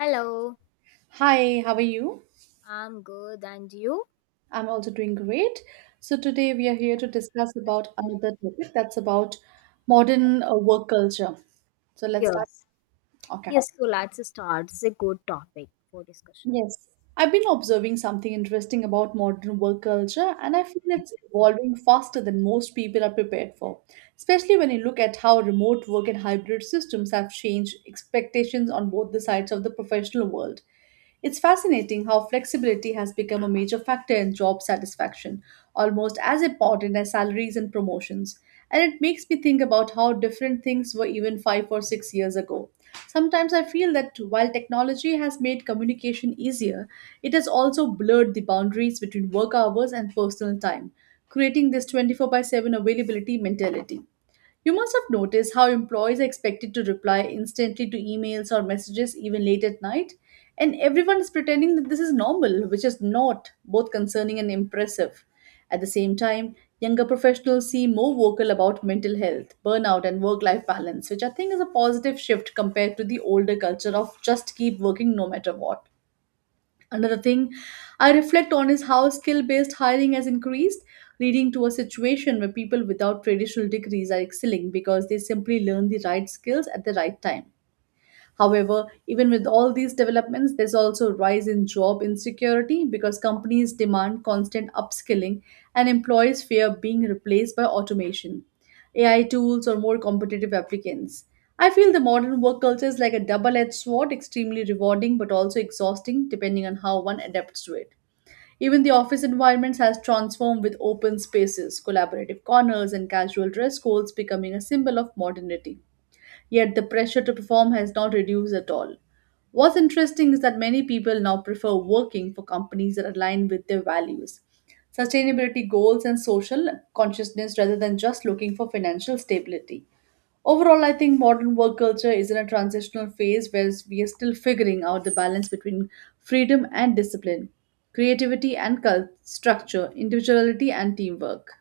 Hello, Hi, how are you? I'm good, and you? I'm also doing great. So today we are here to discuss about another topic that's about modern work culture. So let's start. Yes. Okay. Yes, so let's start. It's a good topic for discussion. Yes, I've been observing something interesting about modern work culture, and I feel it's evolving faster than most people are prepared for, especially when you look at how remote work and hybrid systems have changed expectations on both the sides of the professional world. It's fascinating how flexibility has become a major factor in job satisfaction, almost as important as salaries and promotions. And it makes me think about how different things were even 5 or 6 years ago. Sometimes I feel that while technology has made communication easier, it has also blurred the boundaries between work hours and personal time, creating this 24 by 7 availability mentality. You must have noticed how employees are expected to reply instantly to emails or messages even late at night, and everyone is pretending that this is normal, which is not both concerning and impressive. At the same time, younger professionals seem more vocal about mental health, burnout, and work life balance, which I think is a positive shift compared to the older culture of just keep working no matter what. Another thing I reflect on is how skill based hiring has increased, leading to a situation where people without traditional degrees are excelling because they simply learn the right skills at the right time. However, even with all these developments, there's also a rise in job insecurity because companies demand constant upskilling and employees fear being replaced by automation, AI tools, or more competitive applicants. I feel the modern work culture is like a double edged sword, extremely rewarding but also exhausting depending on how one adapts to it. Even the office environments has transformed with open spaces, collaborative corners, and casual dress codes becoming a symbol of modernity. Yet the pressure to perform has not reduced at all. What's interesting is that many people now prefer working for companies that align with their values, sustainability goals, and social consciousness rather than just looking for financial stability. Overall, I think modern work culture is in a transitional phase where we are still figuring out the balance between freedom and discipline, creativity and structure, individuality and teamwork.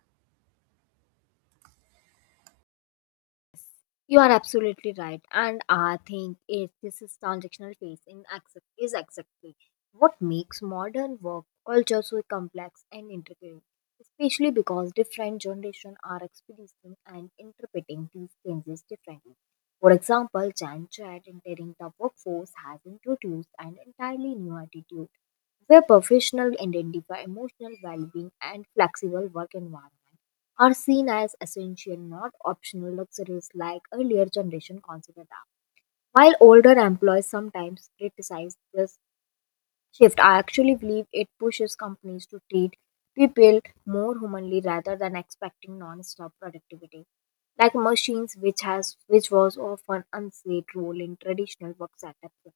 You are absolutely right, and I think this is transactional phase in exact, is exactly what makes modern work culture so complex and intricate, especially because different generations are experiencing and interpreting these changes differently. For example, Gen Z entering the workforce has introduced an entirely new attitude where professionals identify emotional well-being and flexible work environment are seen as essential, not optional luxuries like earlier generation considered them. While older employees sometimes criticize this shift, I actually believe it pushes companies to treat people more humanly rather than expecting non-stop productivity. Like machines, which has which was often unsaid role in traditional work setups.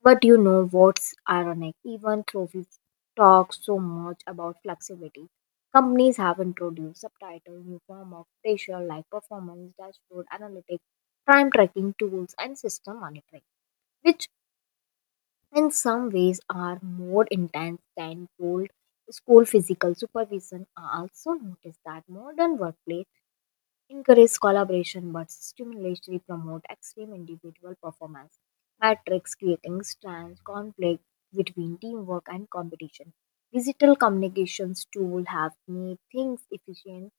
But you know what's ironic? Even though we talk so much about flexibility, companies have introduced subtitles, new form of facial like performance, dashboard analytics, time tracking tools, and system monitoring, which in some ways are more intense than old school physical supervision. I also noticed that modern workplace encourage collaboration but stimulatory promote extreme individual performance matrix creating strands conflict between teamwork and competition. Digital communications tool have made things efficient,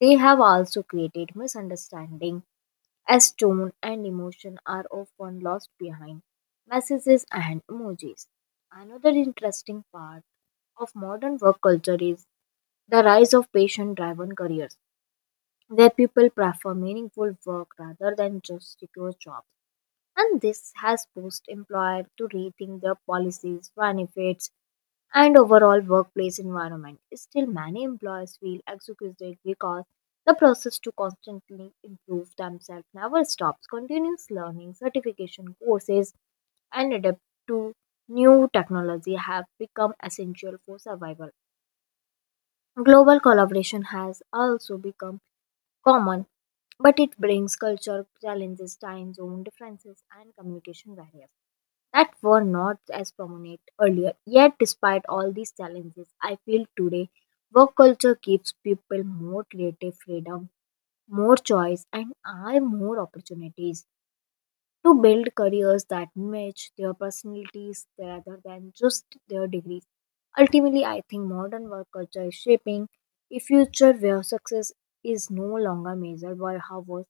they have also created misunderstanding as tone and emotion are often lost behind messages and emojis. Another interesting part of modern work culture is the rise of patient driven careers where people prefer meaningful work rather than just secure jobs. And this has pushed employers to rethink their policies, benefits, and overall workplace environment. Still, many employers feel exhausted because the process to constantly improve themselves never stops. Continuous learning, certification courses, and adapt to new technology have become essential for survival. Global collaboration has also become common, but it brings culture challenges, time zone differences, and communication barriers that were not as prominent earlier. Yet, despite all these challenges, I feel today work culture gives people more creative freedom, more choice, and I more opportunities to build careers that match their personalities rather than just their degrees. Ultimately, I think modern work culture is shaping a future where success is no longer measured by how was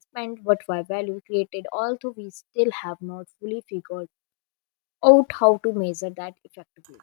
spent but by value created, although we still have not fully figured out how to measure that effectively.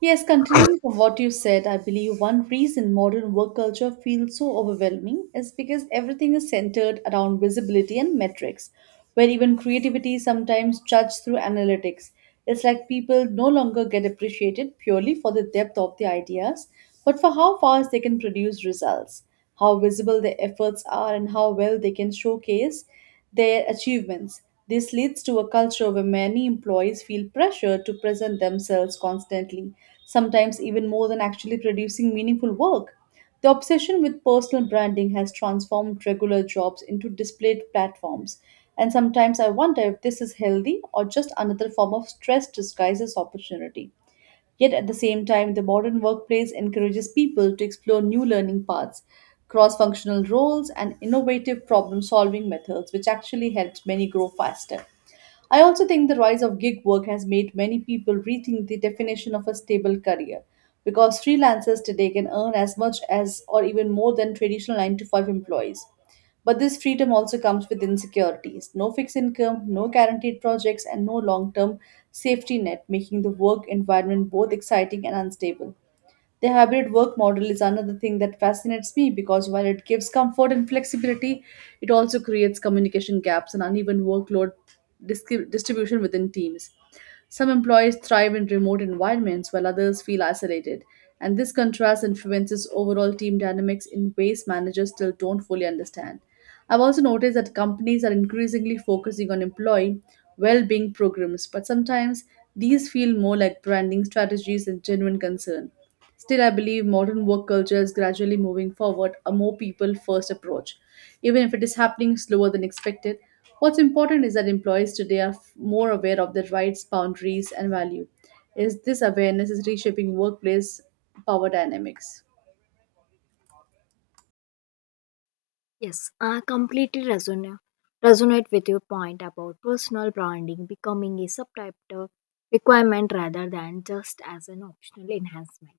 Yes, continuing from what you said, I believe one reason modern work culture feels so overwhelming is because everything is centered around visibility and metrics, where even creativity is sometimes judged through analytics. It's like people no longer get appreciated purely for the depth of the ideas, but for how fast they can produce results, how visible their efforts are, and how well they can showcase their achievements. This leads to a culture where many employees feel pressure to present themselves constantly, sometimes even more than actually producing meaningful work. The obsession with personal branding has transformed regular jobs into displayed platforms, and sometimes I wonder if this is healthy or just another form of stress disguised as opportunity. Yet at the same time, the modern workplace encourages people to explore new learning paths, cross functional roles, and innovative problem solving methods, which actually helps many grow faster. I also think the rise of gig work has made many people rethink the definition of a stable career because freelancers today can earn as much as or even more than traditional 9 to 5 employees. But this freedom also comes with insecurities, no fixed income, no guaranteed projects, and no long term safety net, making the work environment both exciting and unstable. The hybrid work model is another thing that fascinates me because while it gives comfort and flexibility, it also creates communication gaps and uneven workload dis- distribution within teams. Some employees thrive in remote environments while others feel isolated, and this contrast influences overall team dynamics in ways managers still don't fully understand. I've also noticed that companies are increasingly focusing on employee well being programs, but sometimes these feel more like branding strategies than genuine concern. Still, I believe modern work culture is gradually moving forward a more people first approach, even if it is happening slower than expected. What's important is that employees today are more aware of their rights, boundaries, and value. Is this awareness is reshaping workplace power dynamics? Yes, I completely resonate with your point about personal branding becoming a subtitle requirement rather than just as an optional enhancement.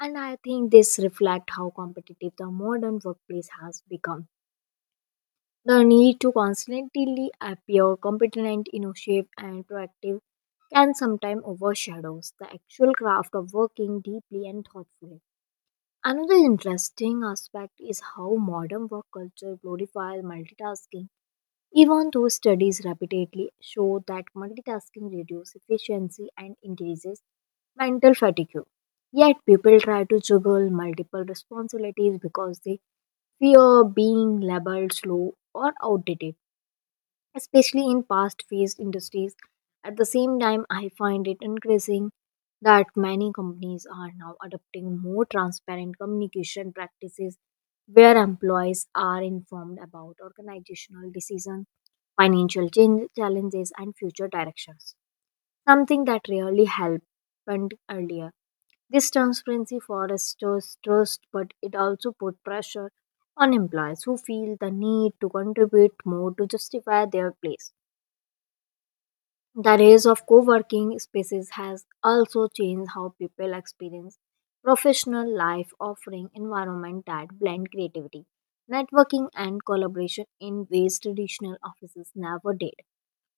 And I think this reflects how competitive the modern workplace has become. The need to constantly appear competent, innovative, and proactive can sometimes overshadows the actual craft of working deeply and thoughtfully. Another interesting aspect is how modern work culture glorifies multitasking even though studies repeatedly show that multitasking reduces efficiency and increases mental fatigue, yet people try to juggle multiple responsibilities because they fear being labeled slow or outdated especially in past phased industries. At the same time, I find it increasing that many companies are now adopting more transparent communication practices where employees are informed about organizational decisions, financial change, challenges, and future directions, something that really happened earlier. This transparency fosters trust, but it also puts pressure on employees who feel the need to contribute more to justify their place. The rise of co working spaces has also changed how people experience professional life, offering environment that blend creativity, networking, and collaboration in ways traditional offices never did.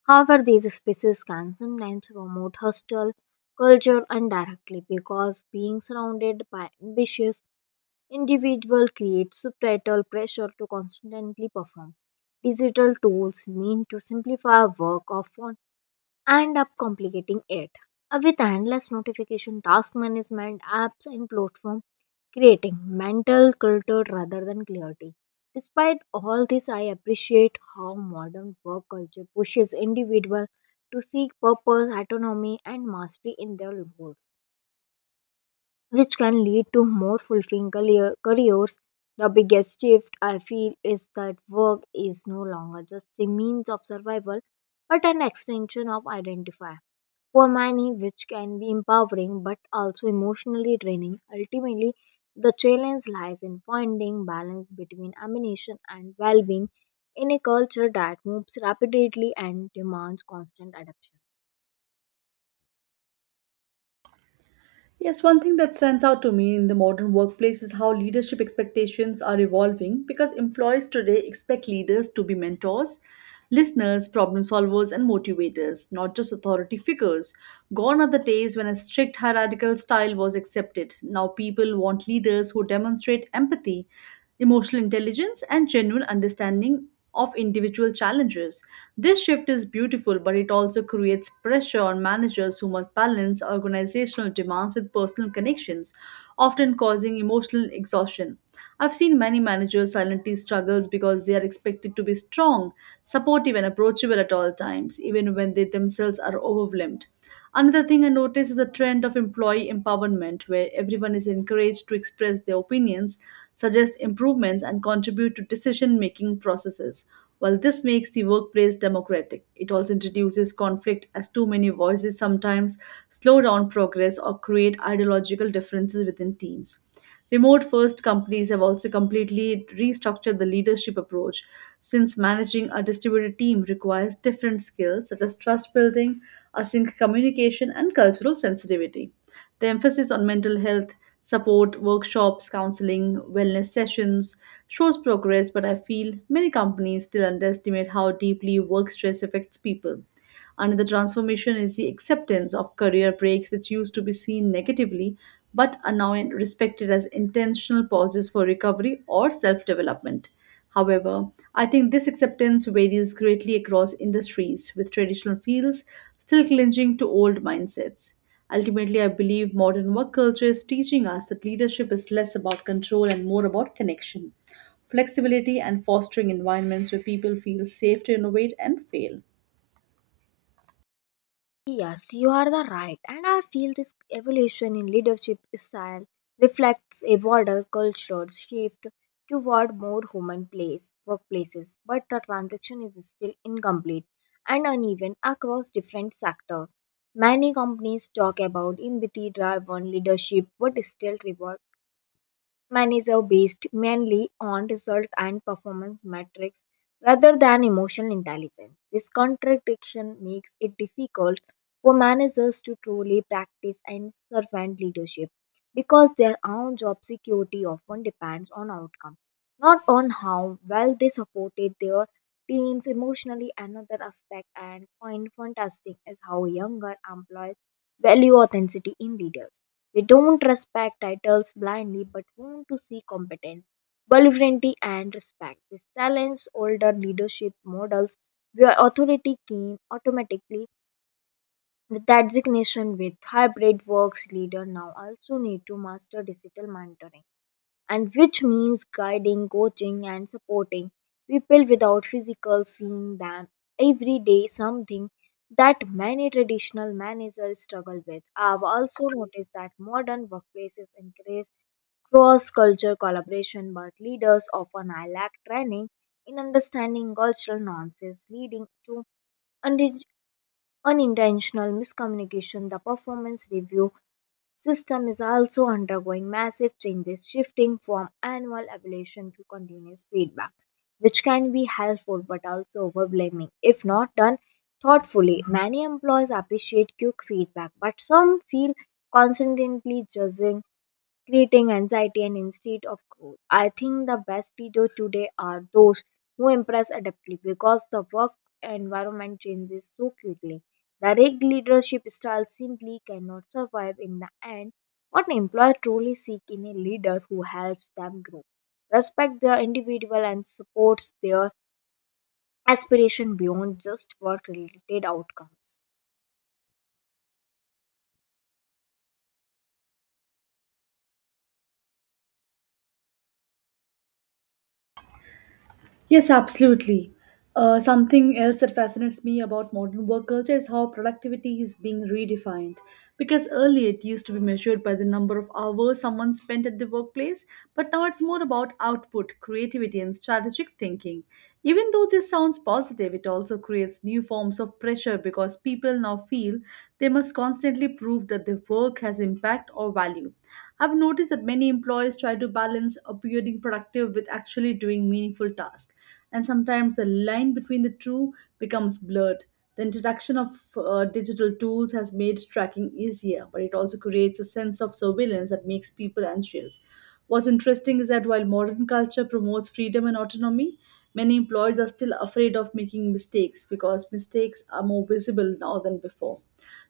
However, these spaces can sometimes promote hostile culture indirectly because being surrounded by ambitious individuals creates societal pressure to constantly perform. Digital tools mean to simplify work of and up complicating it. With endless notification task management apps and platform creating mental clutter rather than clarity. Despite all this, I appreciate how modern work culture pushes individuals to seek purpose autonomy and mastery in their goals which can lead to more fulfilling careers. The biggest shift I feel is that work is no longer just a means of survival but an extension of identity for many, which can be empowering but also emotionally draining. Ultimately, the challenge lies in finding balance between ambition and well being in a culture that moves rapidly and demands constant adaptation. Yes, one thing that stands out to me in the modern workplace is how leadership expectations are evolving because employees today expect leaders to be mentors, listeners, problem solvers, and motivators, not just authority figures. Gone are the days when a strict hierarchical style was accepted. Now people want leaders who demonstrate empathy, emotional intelligence, and genuine understanding of individual challenges. This shift is beautiful, but it also creates pressure on managers who must balance organizational demands with personal connections, often causing emotional exhaustion. I've seen many managers silently struggles because they are expected to be strong, supportive and approachable at all times, even when they themselves are overwhelmed. Another thing I notice is a trend of employee empowerment where everyone is encouraged to express their opinions, suggest improvements, and contribute to decision making processes. While this makes the workplace democratic, it also introduces conflict as too many voices sometimes slow down progress or create ideological differences within teams. Remote first companies have also completely restructured the leadership approach since managing a distributed team requires different skills such as trust building, I think communication and cultural sensitivity. The emphasis on mental health, support, workshops, counseling, wellness sessions shows progress, but I feel many companies still underestimate how deeply work stress affects people. Another transformation is the acceptance of career breaks, which used to be seen negatively but are now respected as intentional pauses for recovery or self development. However, I think this acceptance varies greatly across industries, with traditional fields still clinging to old mindsets. Ultimately, I believe modern work culture is teaching us that leadership is less about control and more about connection, flexibility, and fostering environments where people feel safe to innovate and fail. Yes, you are the right. And I feel this evolution in leadership style reflects a broader cultural shift toward more human place workplaces, but the transaction is still incomplete and uneven across different sectors. Many companies talk about empathy driven leadership but still reward Mine is are based mainly on result and performance metrics rather than emotional intelligence. This contradiction makes it difficult for managers to truly practice and servant leadership because their own job security often depends on outcome, not on how well they supported their teams emotionally. Another aspect and find fantastic is how younger employees value authenticity in leaders. We don't respect titles blindly but want to see competence, vulnerability, and respect. This challenge older leadership models where authority came automatically with designation. With hybrid works leader now also need to master digital mentoring and which means guiding, coaching, and supporting people without physical seeing them every day, something that many traditional managers struggle with. I've also noticed that modern workplaces encourage cross culture collaboration, but leaders often lack training in understanding cultural nuances, leading to unintentional miscommunication. The performance review system is also undergoing massive changes, shifting from annual evaluation to continuous feedback, which can be helpful but also overwhelming if not done thoughtfully. Many employees appreciate quick feedback, but some feel constantly judged, creating anxiety and instead of growth. I think the best leaders today are those who impress adeptly because the work environment changes so quickly. The rigged leadership style simply cannot survive in the end. What employer truly seek in a leader who helps them grow, respect their individual and supports their aspiration beyond just work-related outcomes. Yes, absolutely. Something else that fascinates me about modern work culture is how productivity is being redefined. Because earlier it used to be measured by the number of hours someone spent at the workplace, but now it's more about output, creativity, and strategic thinking. Even though this sounds positive, it also creates new forms of pressure because people now feel they must constantly prove that their work has impact or value. I've noticed that many employers try to balance appearing productive with actually doing meaningful tasks and sometimes the line between the two becomes blurred. The introduction of digital tools has made tracking easier, but it also creates a sense of surveillance that makes people anxious. What's interesting is that while modern culture promotes freedom and autonomy, many employees are still afraid of making mistakes because mistakes are more visible now than before.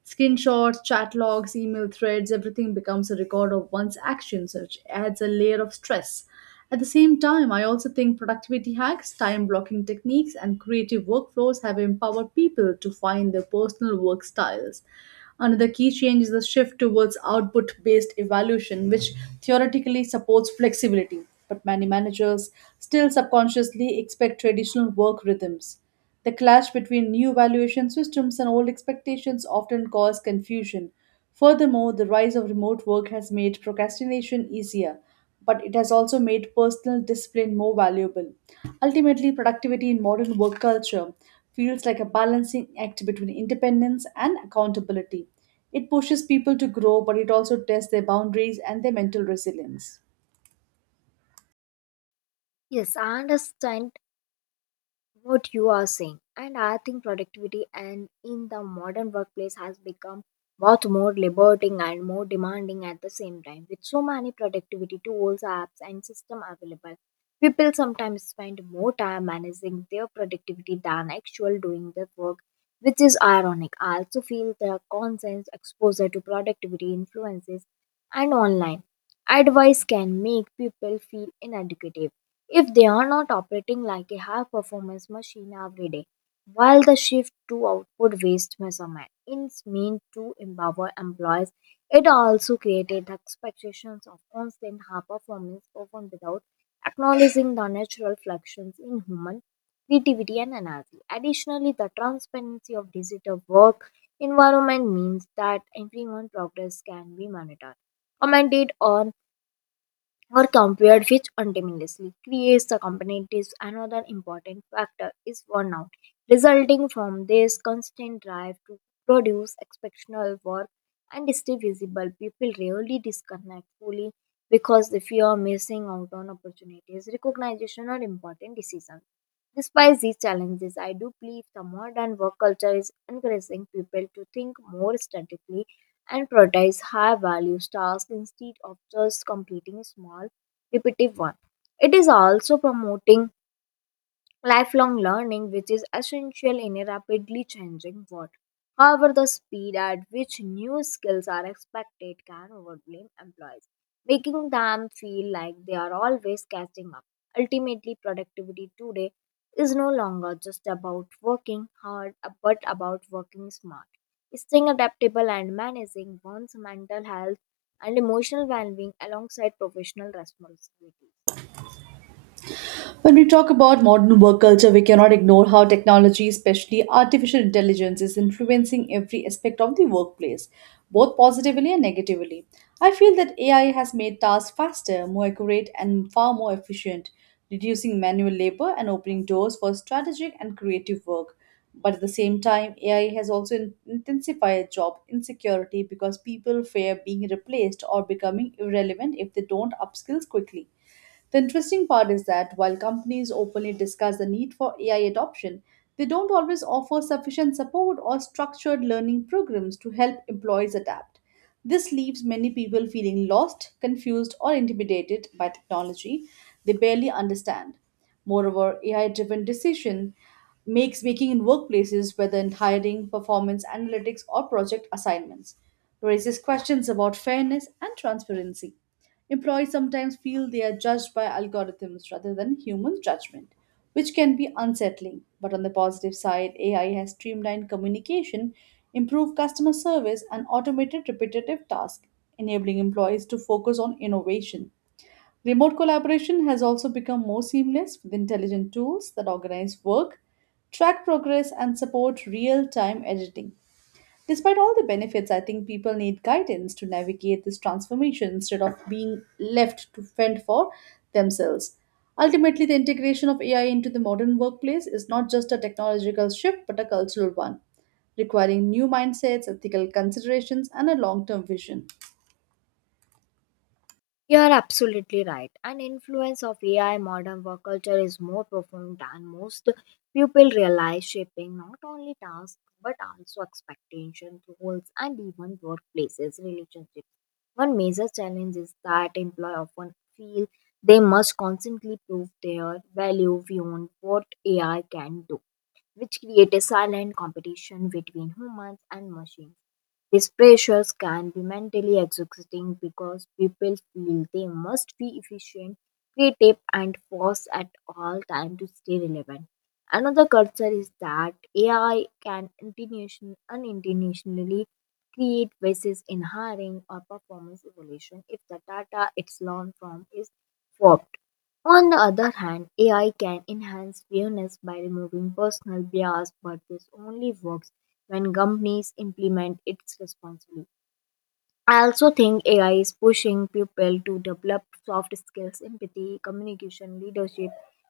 Screenshots, chat logs, email threads, everything becomes a record of one's actions, which adds a layer of stress. At the same time, I also think productivity hacks, time blocking techniques, and creative workflows have empowered people to find their personal work styles. Another key change is the shift towards output based evaluation, which theoretically supports flexibility, but many managers still subconsciously expect traditional work rhythms. The clash between new valuation systems and old expectations often cause confusion. Furthermore, the rise of remote work has made procrastination easier, but it has also made personal discipline more valuable. Ultimately, productivity in modern work culture feels like a balancing act between independence and accountability. It pushes people to grow, but it also tests their boundaries and their mental resilience. Yes, I understand what you are saying and I think productivity and in the modern workplace has become both more liberating and more demanding at the same time. With so many productivity tools apps and system available, people sometimes spend more time managing their productivity than actual doing their work, which is ironic. I also feel the constant exposure to productivity influences and online advice can make people feel inadequate if they are not operating like a high performance machine every day. While the shift to output based measurement is meant to empower employees, it also created the expectations of constant high performance often without acknowledging the natural fluctuations in human creativity and energy. Additionally, the transparency of digital work environment means that everyone's progress can be monitored, commented on, or compared, which ultimately creates the competitiveness. Another important factor is burnout, resulting from this constant drive to produce exceptional work and stay visible. People rarely disconnect fully because they fear missing out on opportunities, recognition, or important decisions. Despite these challenges, I do believe the modern work culture is encouraging people to think more strategically and prioritize high value tasks instead of just completing small repetitive ones. It is also promoting lifelong learning, which is essential in a rapidly changing world. However, the speed at which new skills are expected can overwhelm employees, making them feel like they are always catching up. Ultimately, productivity today is no longer just about working hard, but about working smart, staying adaptable, and managing one's mental health and emotional well being alongside professional responsibilities. When we talk about modern work culture, we cannot ignore how technology, especially artificial intelligence, is influencing every aspect of the workplace, both positively and negatively. I feel that AI has made tasks faster, more accurate, and far more efficient, reducing manual labor and opening doors for strategic and creative work. But at the same time, AI has also intensified job insecurity because people fear being replaced or becoming irrelevant if they don't upskill quickly. The interesting part is that while companies openly discuss the need for AI adoption, they don't always offer sufficient support or structured learning programs to help employees adapt. This leaves many people feeling lost, confused, or intimidated by technology they barely understand. Moreover, AI driven decision makes making in workplaces, whether in hiring, performance analytics, or project assignments, raises questions about fairness and transparency. Employees sometimes feel they are judged by algorithms rather than human judgment, which can be unsettling. But on the positive side, AI has streamlined communication, improved customer service, and automated repetitive tasks, enabling employees to focus on innovation. Remote collaboration has also become more seamless with intelligent tools that organize work, track progress, and support real time editing. Despite all the benefits, I think people need guidance to navigate this transformation instead of being left to fend for themselves. Ultimately, the integration of AI into the modern workplace is not just a technological shift but a cultural one, requiring new mindsets, ethical considerations, and a long term vision. You are absolutely right. An influence of AI modern work culture is more profound than most people realize, shaping not only tasks but also expectations, roles, and even workplaces, relationships. One major challenge is that employees often feel they must constantly prove their value beyond what AI can do, which creates a silent competition between humans and machines. These pressures can be mentally exhausting because people feel they must be efficient, creative, and fast at all times to stay relevant. Another concern is that AI can unintentionally create biases in hiring or performance evaluation if the data it's learned from is warped. On the other hand, AI can enhance fairness by removing personal bias, but this only works when companies implement its responsibility. I also think AI is pushing people to develop soft skills, empathy, communication, leadership,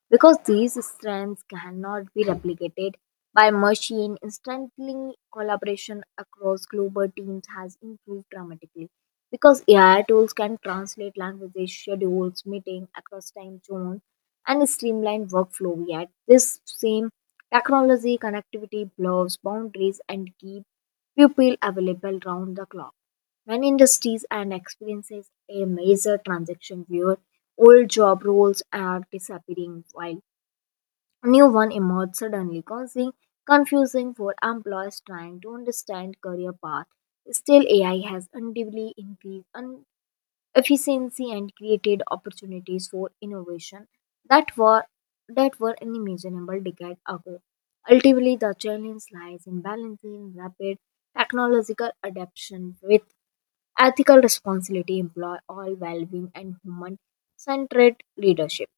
because these strengths cannot be replicated by machine. Instantly, collaboration across global teams has improved dramatically because AI tools can translate languages, schedules, meeting across time zones, and streamline workflow. Yet, this same technology connectivity blurs boundaries and keeps people available round the clock. When industries and experiences a major transaction where old job roles are disappearing while new one emerge suddenly, causing confusing for employers trying to understand career path. Still, AI has undoubtedly increased efficiency and created opportunities for innovation that were unimaginable decades ago. Ultimately, the challenge lies in balancing rapid technological adoption with ethical responsibility employ all well-being and human-centered leadership.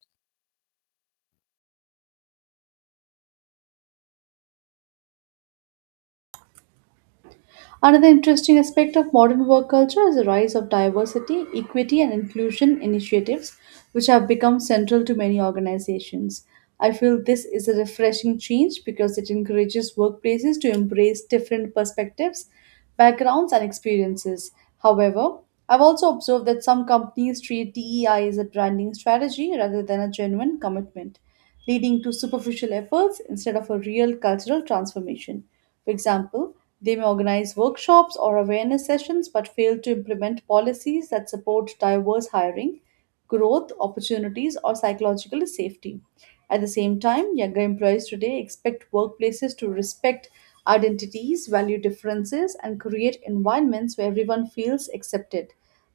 Another interesting aspect of modern work culture is the rise of diversity, equity, and inclusion initiatives, which have become central to many organizations. I feel this is a refreshing change because it encourages workplaces to embrace different perspectives, backgrounds, and experiences. However, I've also observed that some companies treat DEI as a branding strategy rather than a genuine commitment, leading to superficial efforts instead of a real cultural transformation. For example, they may organize workshops or awareness sessions but fail to implement policies that support diverse hiring, growth, opportunities, or psychological safety. At the same time, younger employees today expect workplaces to respect identities, value differences, and create environments where everyone feels accepted.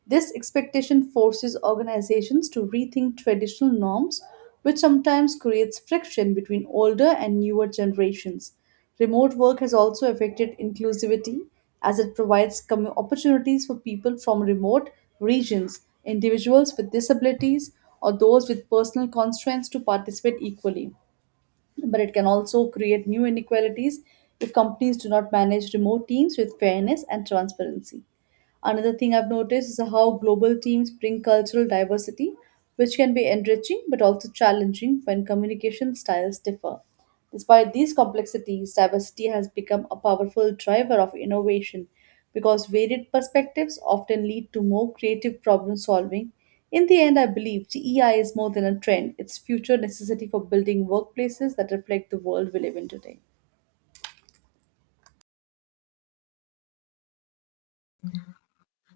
This expectation forces organizations to rethink traditional norms, which sometimes creates friction between older and newer generations. Remote work has also affected inclusivity as it provides opportunities for people from remote regions, individuals with disabilities, or those with personal constraints to participate equally. But it can also create new inequalities if companies do not manage remote teams with fairness and transparency. Another thing I've noticed is how global teams bring cultural diversity, which can be enriching but also challenging when communication styles differ. Despite these complexities, diversity has become a powerful driver of innovation because varied perspectives often lead to more creative problem solving. In the end, I believe DEI is more than a trend, it's future necessity for building workplaces that reflect the world we live in today.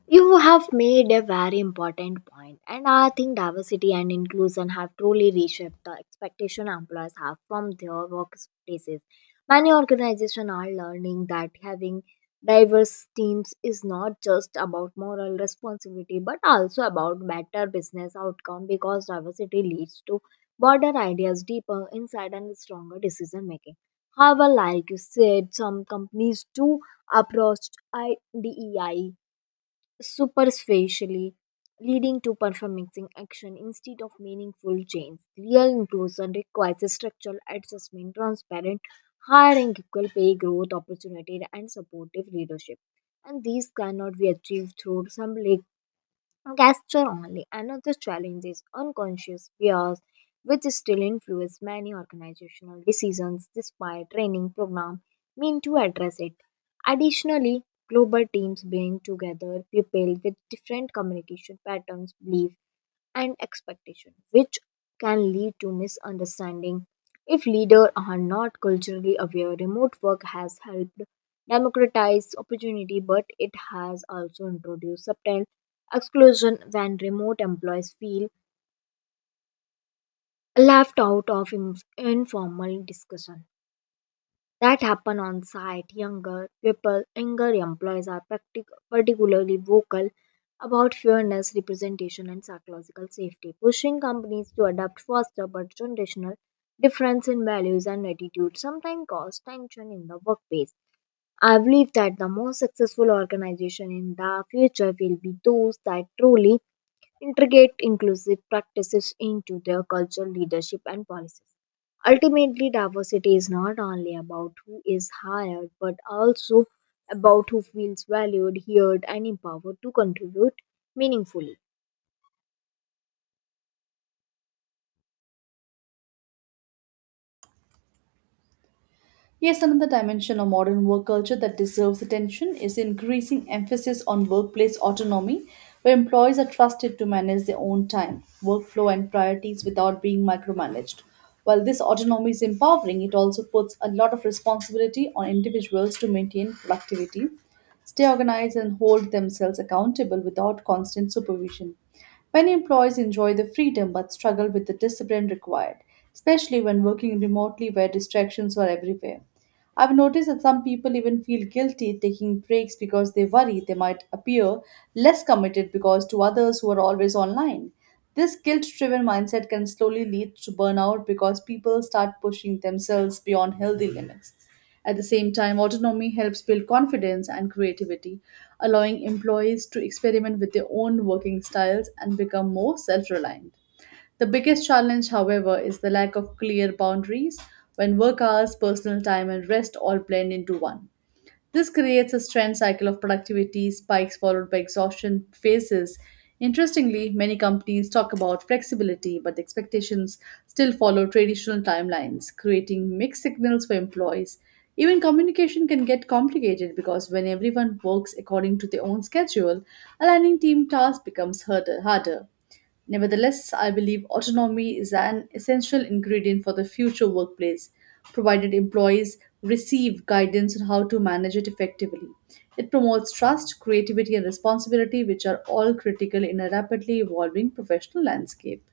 You have made a very important point, and I think diversity and inclusion have truly reshaped the expectation employers have from their workplaces. Many organizations are learning that having diverse teams is not just about moral responsibility but also about better business outcome because diversity leads to broader ideas, deeper insight, and stronger decision making. However, like you said, some companies do approach IDEI superficially, leading to performing action instead of meaningful change. Real inclusion requires structural adjustment, transparent hiring, equal pay, growth opportunity, and supportive leadership. And these cannot be achieved through some Gesture only. Another challenge is unconscious bias, which still influence many organizational decisions despite training programs meant to address it. Additionally, global teams bring together people with different communication patterns, beliefs, and expectation, which can lead to misunderstanding. If leaders are not culturally aware, remote work has helped democratize opportunity, but it has also introduced subtle exclusion when remote employees feel left out of informal discussion. That happen on site, younger people, younger employees are particularly vocal about fairness, representation, and psychological safety, pushing companies to adapt faster but generational difference in values and attitudes sometimes cause tension in the workplace. I believe that the most successful organization in the future will be those that truly integrate inclusive practices into their cultural leadership and policies. Ultimately, diversity is not only about who is hired, but also about who feels valued, heard, and empowered to contribute meaningfully. Yes, another dimension of modern work culture that deserves attention is the increasing emphasis on workplace autonomy, where employees are trusted to manage their own time, workflow, and priorities without being micromanaged. While this autonomy is empowering, it also puts a lot of responsibility on individuals to maintain productivity, stay organized, and hold themselves accountable without constant supervision. Many employees enjoy the freedom but struggle with the discipline required, especially when working remotely where distractions are everywhere. I've noticed that some people even feel guilty taking breaks because they worry they might appear less committed because to others who are always online. This guilt driven mindset can slowly lead to burnout because people start pushing themselves beyond healthy limits. At the same time, autonomy helps build confidence and creativity, allowing employees to experiment with their own working styles and become more self reliant. The biggest challenge, however, is the lack of clear boundaries when work hours, personal time, and rest all blend into one. This creates a strange cycle of productivity spikes followed by exhaustion phases. Interestingly, many companies talk about flexibility, but the expectations still follow traditional timelines, creating mixed signals for employees. Even communication can get complicated because when everyone works according to their own schedule, aligning team tasks becomes harder. Nevertheless, I believe autonomy is an essential ingredient for the future workplace, provided employees receive guidance on how to manage it effectively. It promotes trust, creativity, and responsibility, which are all critical in a rapidly evolving professional landscape.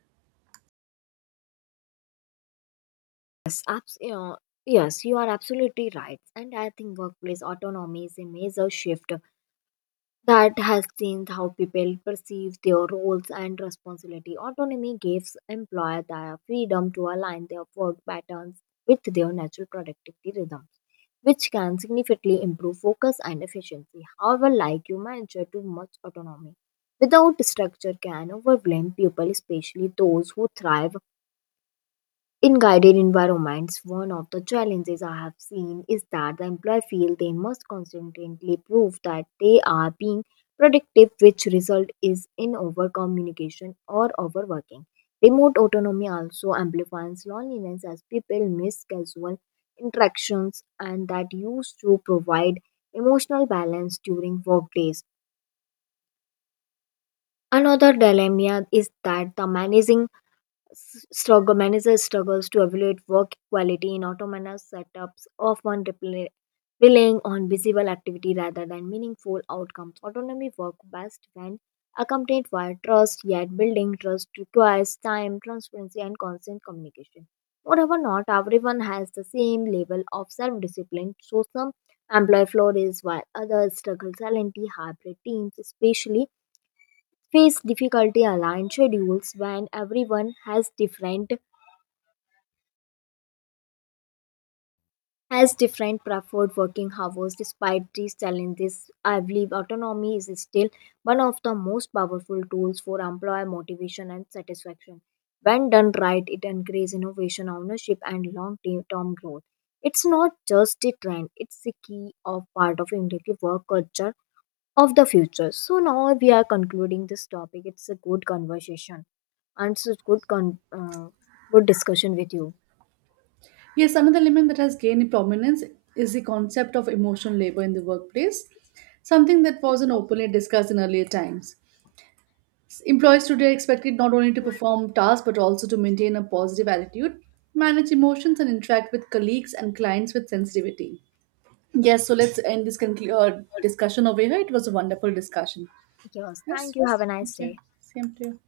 Yes, abs- uh, yes, you are absolutely right. And I think workplace autonomy is a major shift that has changed how people perceive their roles and responsibility. Autonomy gives employers the freedom to align their work patterns with their natural productivity rhythms, which can significantly improve focus and efficiency. However, like you mentioned, too much autonomy without structure can overwhelm people, especially those who thrive in guided environments. One of the challenges I have seen is that the employee feel they must constantly prove that they are being productive, which result is in over communication or overworking. Remote autonomy also amplifies loneliness as people miss casual interactions and that used to provide emotional balance during work days. Another dilemma is that the managing S- struggle managers struggles to evaluate work quality in autonomous setups often relying on visible activity rather than meaningful outcomes. Autonomy works best when accompanied by trust, yet building trust requires time transparency and constant communication. Moreover not everyone has the same level of self-discipline, so some employ florist while others struggle silently. Hybrid teams especially face difficulty aligned schedules when everyone has different preferred working hours. Despite these challenges, I believe autonomy is still one of the most powerful tools for employer motivation and satisfaction. When done right, it encourages innovation, ownership, and long-term growth. It's not just a trend; it's the key of part of indicative work culture of the future. So now we are concluding this topic. It's a good conversation and it's a good discussion with you. Yes, another element that has gained prominence is the concept of emotional labor in the workplace, something that wasn't openly discussed in earlier times. Employees today are expected not only to perform tasks but also to maintain a positive attitude, manage emotions, and interact with colleagues and clients with sensitivity. Yes, so let's end this discussion over here. It was a wonderful discussion. Yes, thank Yes, you. Have a nice thank you. day. Same to you.